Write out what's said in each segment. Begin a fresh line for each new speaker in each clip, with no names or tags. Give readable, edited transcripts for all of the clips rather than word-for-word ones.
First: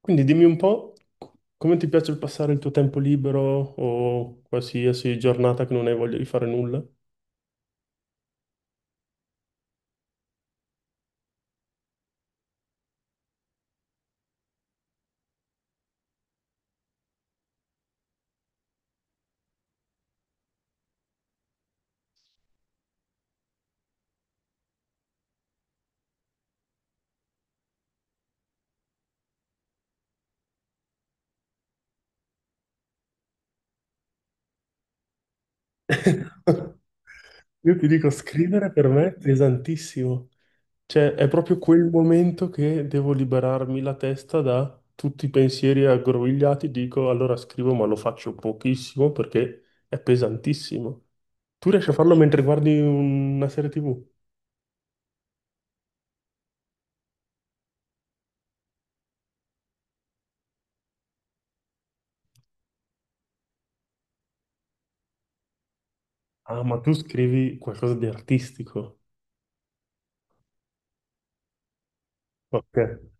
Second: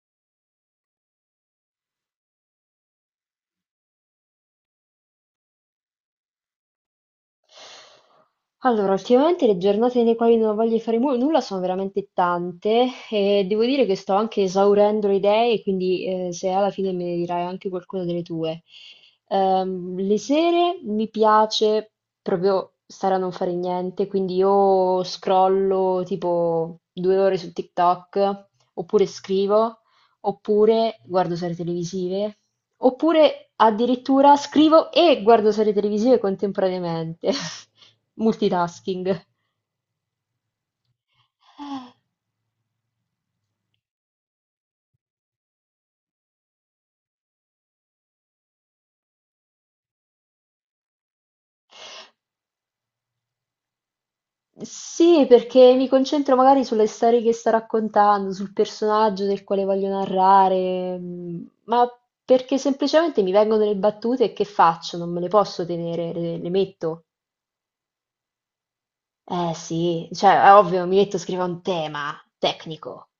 Quindi dimmi un po' come ti piace passare il tuo tempo libero o qualsiasi giornata che non hai voglia di fare nulla?
Allora, ultimamente le giornate nei quali non voglio fare nulla sono veramente tante e devo dire che sto anche esaurendo le idee, quindi se alla fine me ne dirai anche qualcuna delle tue. Le sere mi piace proprio stare a non fare niente, quindi io scrollo tipo 2 ore su TikTok oppure scrivo, oppure guardo serie televisive, oppure addirittura scrivo e guardo serie televisive contemporaneamente.
Io ti dico, scrivere per me è
Multitasking.
pesantissimo. Cioè, è proprio quel momento che devo liberarmi la testa da tutti i pensieri aggrovigliati. Dico, allora scrivo, ma lo faccio pochissimo perché è pesantissimo. Tu riesci a farlo mentre guardi una serie TV?
Sì, perché mi concentro magari sulle storie che sto raccontando, sul personaggio del quale voglio narrare, mm, ma perché semplicemente mi vengono le battute e che faccio? Non me le posso tenere, le
Ah, ma tu
metto.
scrivi qualcosa di artistico.
Eh sì, cioè è ovvio, mi metto a scrivere un tema
Ok.
tecnico.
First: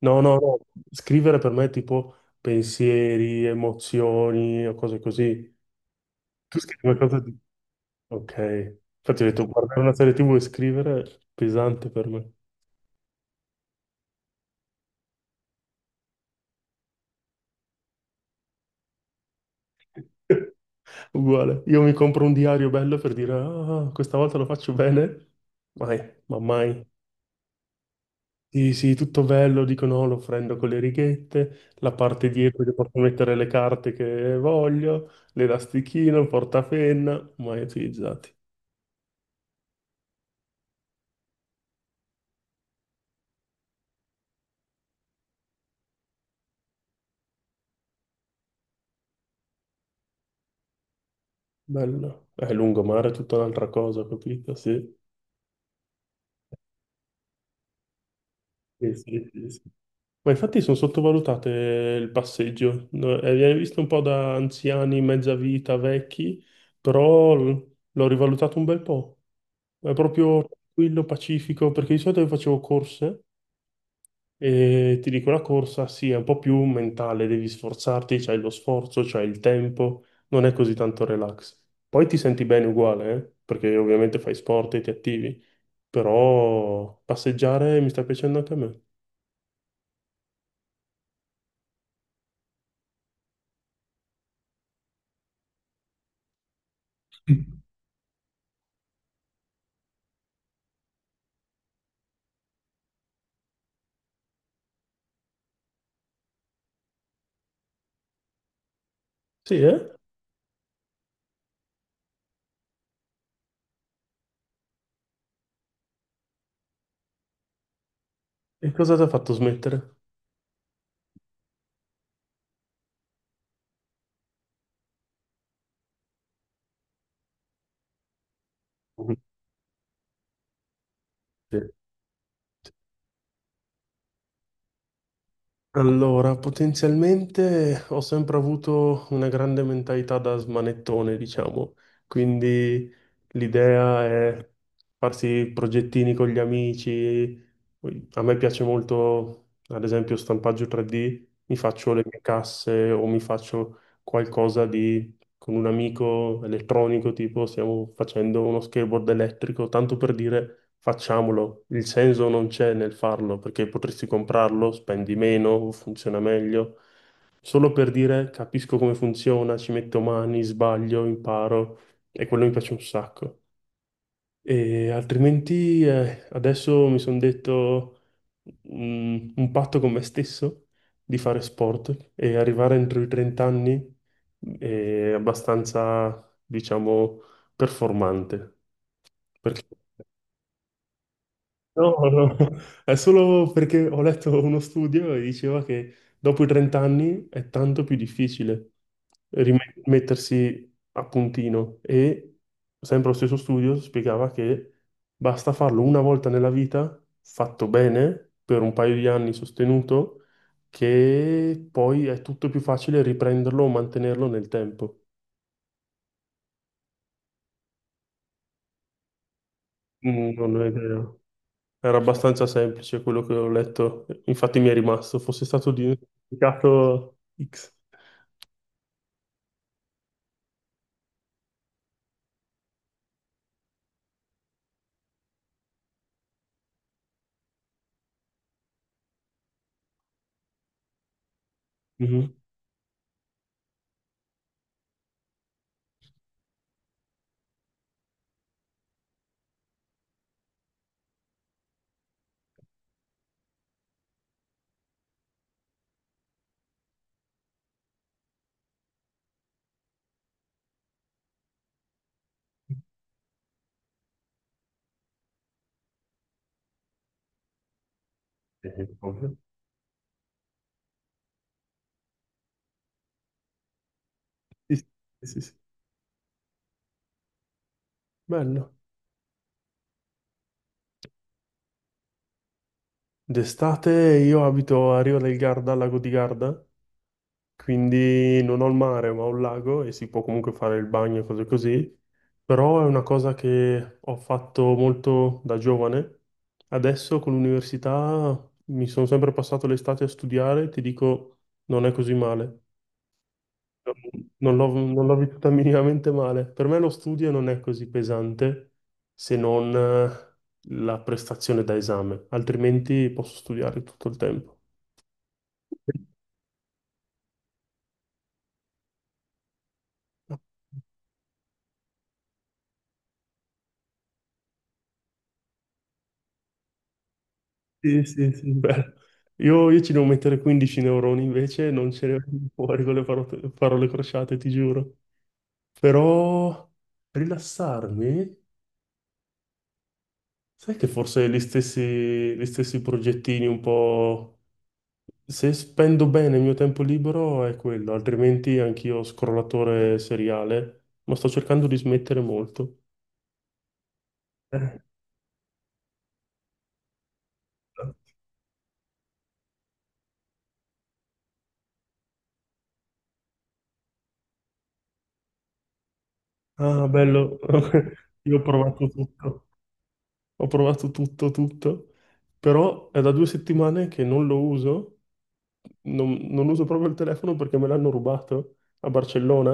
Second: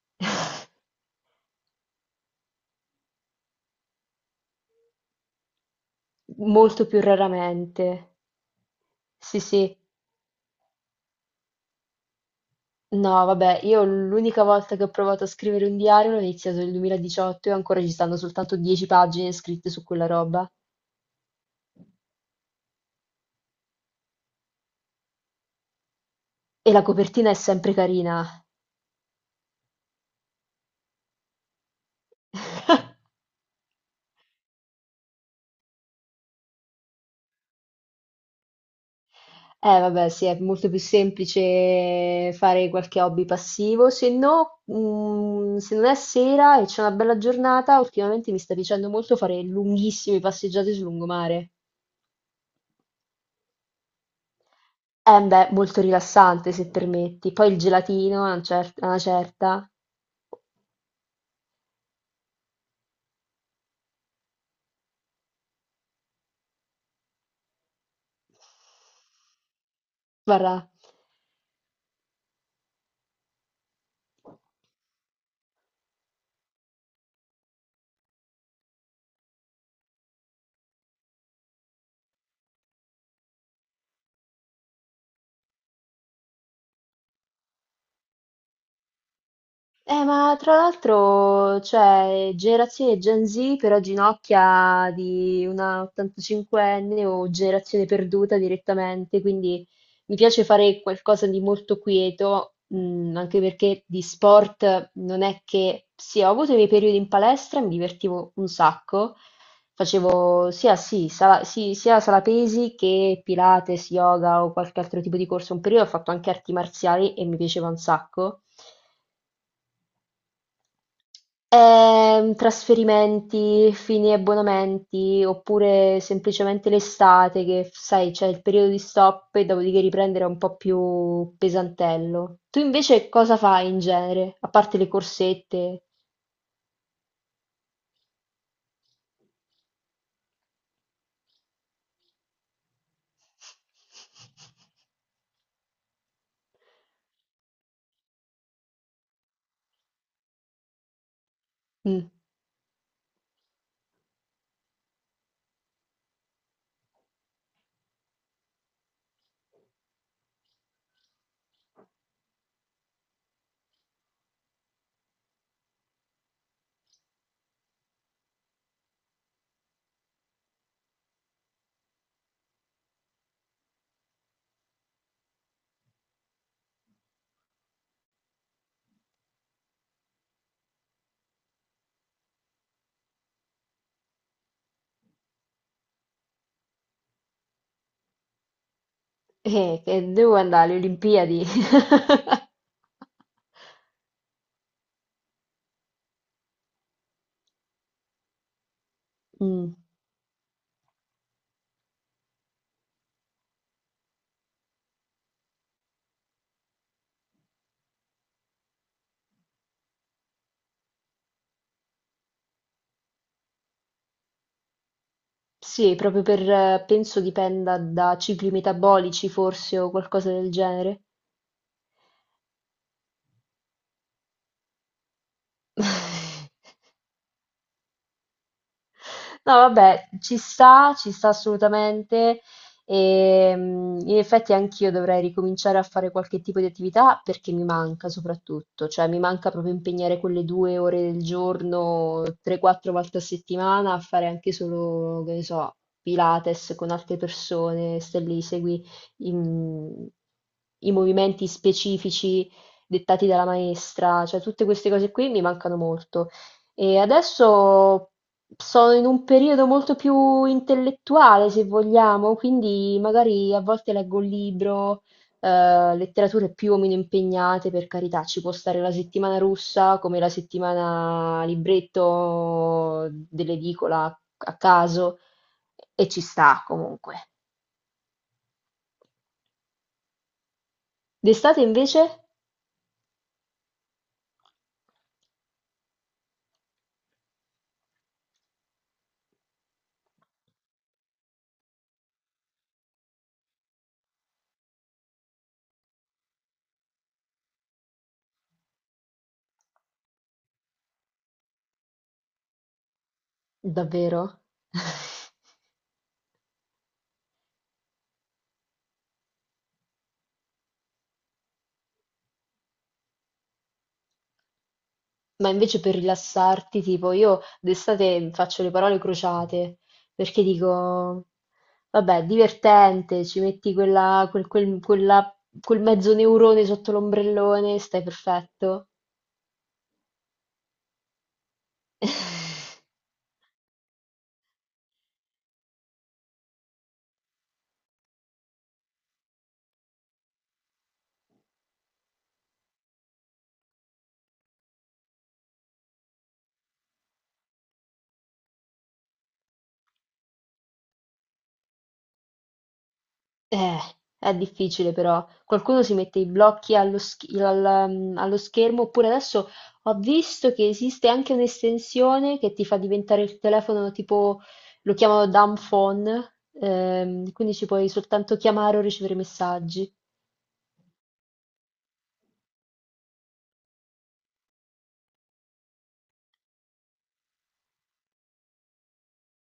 No, no, no, scrivere per me è tipo pensieri, emozioni o cose così. Tu scrivi
Molto più
qualcosa di...
raramente.
Ok, infatti ho
Sì,
detto
sì.
guardare una serie TV e scrivere è pesante per me.
No, vabbè, io l'unica volta che ho provato a scrivere un diario l'ho iniziato nel 2018 e ancora ci stanno soltanto 10 pagine scritte su quella roba.
Uguale, io mi compro un diario bello per dire ah, questa volta lo faccio bene, mai, ma
E la
mai.
copertina è sempre carina.
Sì, sì, tutto bello, dico no, lo prendo con le righette, la parte dietro che posso mettere le carte che voglio, l'elastichino, il portapenna, mai utilizzati.
Vabbè, sì, è molto più semplice fare qualche hobby passivo. Se no, mm, se non è sera e c'è una bella giornata, ultimamente mi sta piacendo molto fare lunghissime passeggiate sul lungomare.
Bello, è lungomare è tutta un'altra cosa, capito? Sì.
Beh, molto rilassante, se permetti. Poi il gelatino, a
Sì,
una
sì, sì, sì.
certa.
Ma infatti sono sottovalutate il passeggio. No, viene visto un po' da anziani, mezza vita, vecchi, però l'ho rivalutato un bel po'. È proprio
Guarda,
tranquillo, pacifico, perché di solito io facevo corse e ti dico la corsa, sì, è un po' più mentale, devi sforzarti, c'hai lo sforzo, c'hai il tempo, non è così tanto relax. Poi ti senti bene uguale, eh. Perché ovviamente fai sport e ti attivi. Però passeggiare mi sta piacendo anche a me.
ma tra l'altro, cioè, generazione Gen Z però ginocchia di una 85enne o generazione perduta direttamente, quindi mi piace fare qualcosa di molto quieto, mm, anche perché di sport non è che... Sì, ho avuto i miei periodi in palestra, mi divertivo un sacco,
Sì, eh?
facevo sala, sia sala pesi che Pilates, yoga o qualche altro tipo di corso, un periodo ho fatto anche arti marziali e mi piaceva un sacco.
E cosa ti ha fatto smettere?
Trasferimenti, fini e abbonamenti, oppure semplicemente l'estate che, sai, c'è il periodo di stop e dopodiché riprendere è un po' più
Sì.
pesantello. Tu invece cosa fai in genere, a parte le corsette?
Allora, potenzialmente ho sempre avuto una grande mentalità da smanettone, diciamo, quindi l'idea è farsi progettini con gli amici. Poi a me piace molto, ad esempio, stampaggio 3D, mi faccio le
Mm.
mie casse o mi faccio qualcosa di con un amico elettronico, tipo stiamo facendo uno skateboard elettrico, tanto per dire facciamolo. Il senso non c'è nel farlo, perché potresti comprarlo, spendi meno, funziona meglio. Solo per dire capisco come funziona, ci metto mani, sbaglio, imparo e quello mi piace un sacco. E altrimenti adesso mi sono detto un patto con me stesso di fare sport e arrivare entro i 30 anni è abbastanza, diciamo, performante. Perché?
Che devo andare alle Olimpiadi.
No, no, no. È solo perché ho letto uno studio e diceva che dopo i 30 anni è tanto più difficile
Mm.
rimettersi a puntino e sempre lo stesso studio spiegava che basta farlo una volta nella vita, fatto bene, per un paio di anni sostenuto, che poi è tutto più facile riprenderlo o mantenerlo nel tempo.
Sì, proprio per, penso dipenda da cicli metabolici forse o qualcosa
Mm,
del
non ho
genere.
idea. Era abbastanza semplice quello che ho letto, infatti mi è rimasto, fosse stato indicato X.
No, vabbè, ci sta assolutamente. E, mm, in effetti anch'io dovrei ricominciare a fare qualche tipo di attività perché mi manca soprattutto, cioè mi manca proprio impegnare quelle 2 ore del giorno,
Mhm.
3-4 volte a settimana a fare anche solo, che ne so, Pilates con altre persone, stai lì, segui i i movimenti specifici dettati dalla maestra, cioè tutte queste cose qui mi mancano molto. E adesso sono in un periodo molto più intellettuale, se vogliamo, quindi magari a volte leggo un libro, letterature più o meno impegnate, per carità, ci può stare la
Ovvio.
settimana russa come la settimana libretto dell'edicola a
Sì, sì,
caso,
sì, sì.
e ci sta comunque.
Bello.
D'estate invece?
D'estate io abito a Riva del Garda, al lago di Garda, quindi non ho il mare ma ho il lago e si può comunque fare il bagno e cose così, però è una cosa che ho fatto molto da giovane. Adesso con l'università mi sono sempre passato l'estate a studiare, ti dico, non è così male.
Davvero?
Non l'ho vissuta minimamente male. Per me lo studio non è così pesante se non la prestazione da esame, altrimenti posso studiare tutto il tempo.
Ma invece per rilassarti, tipo, io d'estate faccio le parole crociate, perché dico, vabbè, divertente, ci metti quel mezzo neurone sotto l'ombrellone, stai
Sì, sì, sì,
perfetto.
bello. Io ci devo mettere 15 neuroni invece, non ce ne vengono fuori con le parole, parole crociate, ti giuro. Però rilassarmi, sai che forse gli stessi progettini un po' se spendo bene il mio tempo libero è quello, altrimenti anch'io scrollatore seriale, ma sto cercando di smettere molto.
Eh, è
Eh.
difficile però. Qualcuno si mette i blocchi allo, allo schermo, oppure adesso ho visto che esiste anche un'estensione che ti fa diventare il telefono tipo, lo chiamano dumb phone,
Ah, bello,
quindi ci puoi
io
soltanto chiamare o ricevere messaggi.
ho provato tutto, tutto, però è da 2 settimane che non lo uso, non uso proprio il telefono perché me l'hanno rubato a Barcellona,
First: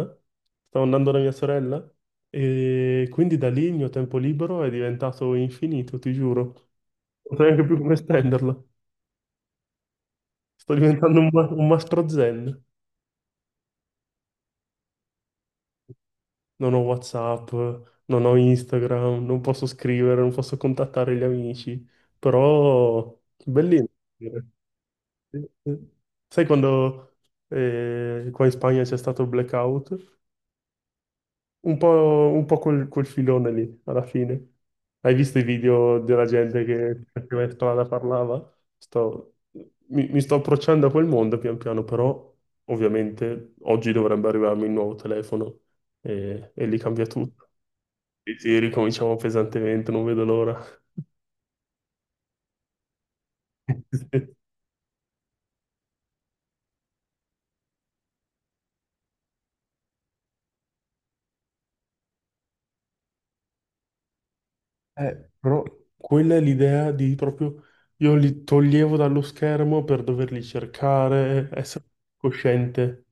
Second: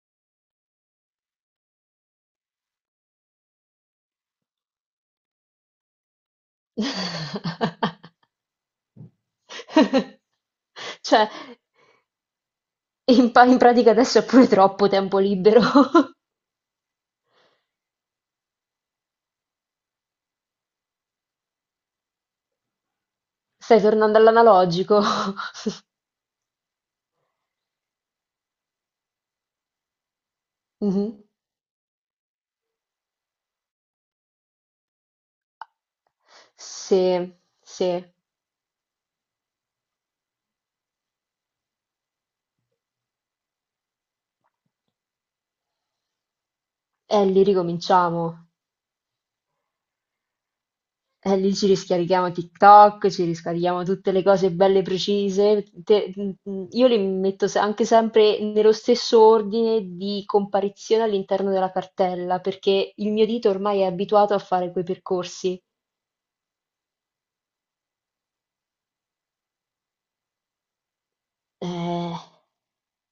stavo andando da mia sorella e quindi da lì il mio tempo libero è diventato infinito, ti giuro, non so neanche più come spenderlo. Sto diventando
Cioè,
un, un mastro zen.
in pratica adesso è pure troppo tempo libero.
Non ho WhatsApp, non ho Instagram, non posso scrivere, non posso contattare gli amici, però
Stai
bellino.
tornando
Dire.
all'analogico.
Sì, sì. Sai quando qua in Spagna c'è stato il blackout?
Mhm.
Un po', un po' quel filone lì, alla fine. Hai visto i video della gente che
Sì,
faceva in strada
sì.
parlava? Sto- mi sto approcciando a quel mondo pian piano, però ovviamente oggi dovrebbe arrivarmi il nuovo telefono e lì cambia
E lì
tutto. Sì,
ricominciamo.
sì, ricominciamo pesantemente, non vedo l'ora.
E lì ci riscarichiamo TikTok, ci riscarichiamo tutte le cose belle precise. Io le metto anche sempre nello stesso ordine di comparizione all'interno della cartella, perché il mio dito ormai è abituato a fare quei percorsi.
Però quella è l'idea di proprio io li toglievo dallo schermo per doverli cercare, essere
Eh,
cosciente,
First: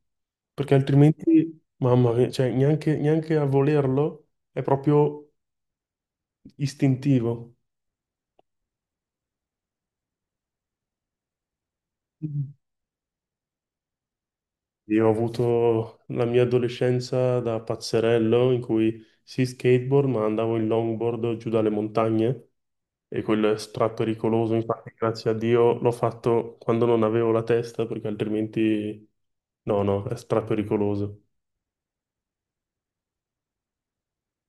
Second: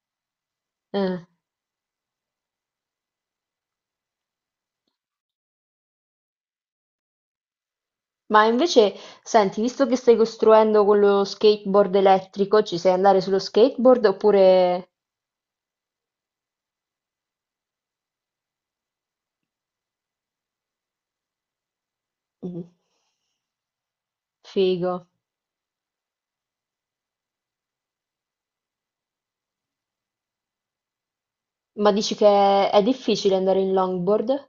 perché
eh.
altrimenti, mamma mia, cioè, neanche a volerlo è proprio istintivo.
Ma invece, senti, visto che stai costruendo quello skateboard elettrico, ci sai andare sullo skateboard oppure...
Io ho avuto la mia adolescenza da pazzerello in cui sì skateboard, ma andavo in longboard giù dalle montagne
Mm.
e quello è strappericoloso. Infatti,
Figo.
grazie a Dio l'ho fatto quando non avevo la testa, perché altrimenti no, no, è strappericoloso.
Ma dici che è difficile andare in longboard?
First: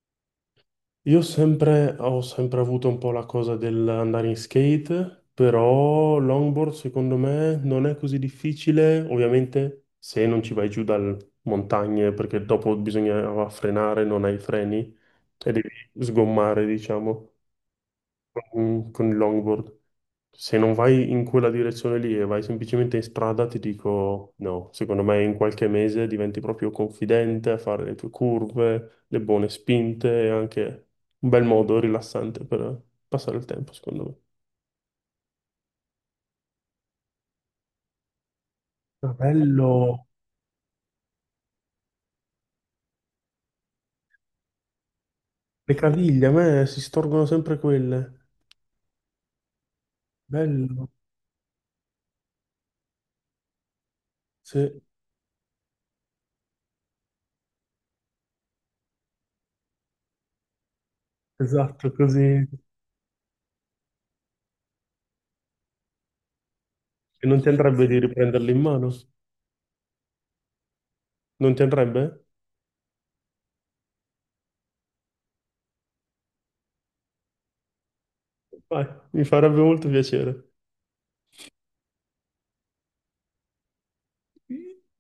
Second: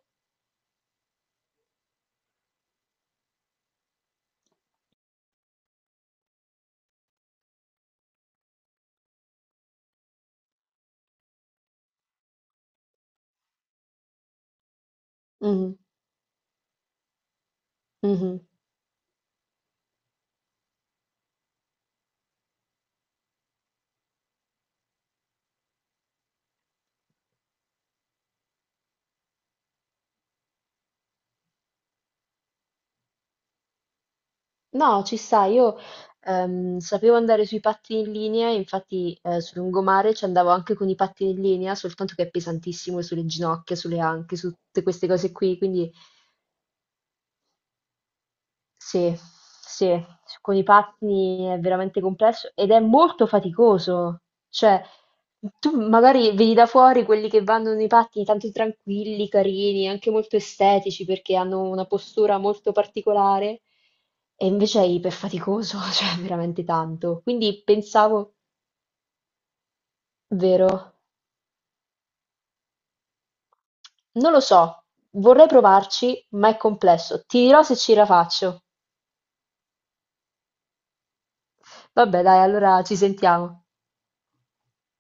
Io sempre, ho sempre avuto un po' la cosa dell'andare in skate, però longboard secondo me non è così difficile, ovviamente se non ci vai giù dalle montagne, perché dopo bisogna frenare, non hai i freni e devi
Mm.
sgommare, diciamo
Mh-mh.
con il longboard. Se non vai in quella direzione lì e vai semplicemente in strada, ti dico no. Secondo me in qualche mese diventi proprio confidente a fare le tue curve, le buone spinte e anche un bel modo rilassante per passare il tempo, secondo me.
No, ci sta. Io, sapevo andare sui pattini in linea,
Ah,
infatti, sul
bello!
lungomare ci andavo anche con i pattini in linea, soltanto che è pesantissimo sulle ginocchia, sulle anche, su tutte queste cose qui,
Le
quindi
caviglie, a me si storgono sempre quelle.
sì, sì, con i
Bello.
pattini è veramente complesso ed è molto faticoso.
Sì,
Cioè, tu magari vedi da fuori quelli che vanno nei pattini tanto tranquilli, carini, anche molto estetici perché hanno una
esatto,
postura
così.
molto particolare e invece è iperfaticoso, cioè veramente tanto.
E non ti
Quindi
andrebbe di
pensavo,
riprenderle in mano?
vero,
Non ti andrebbe?
non lo so, vorrei provarci, ma è complesso. Ti dirò se ce la faccio.
Vai, mi farebbe molto piacere.
Vabbè, dai, allora ci sentiamo.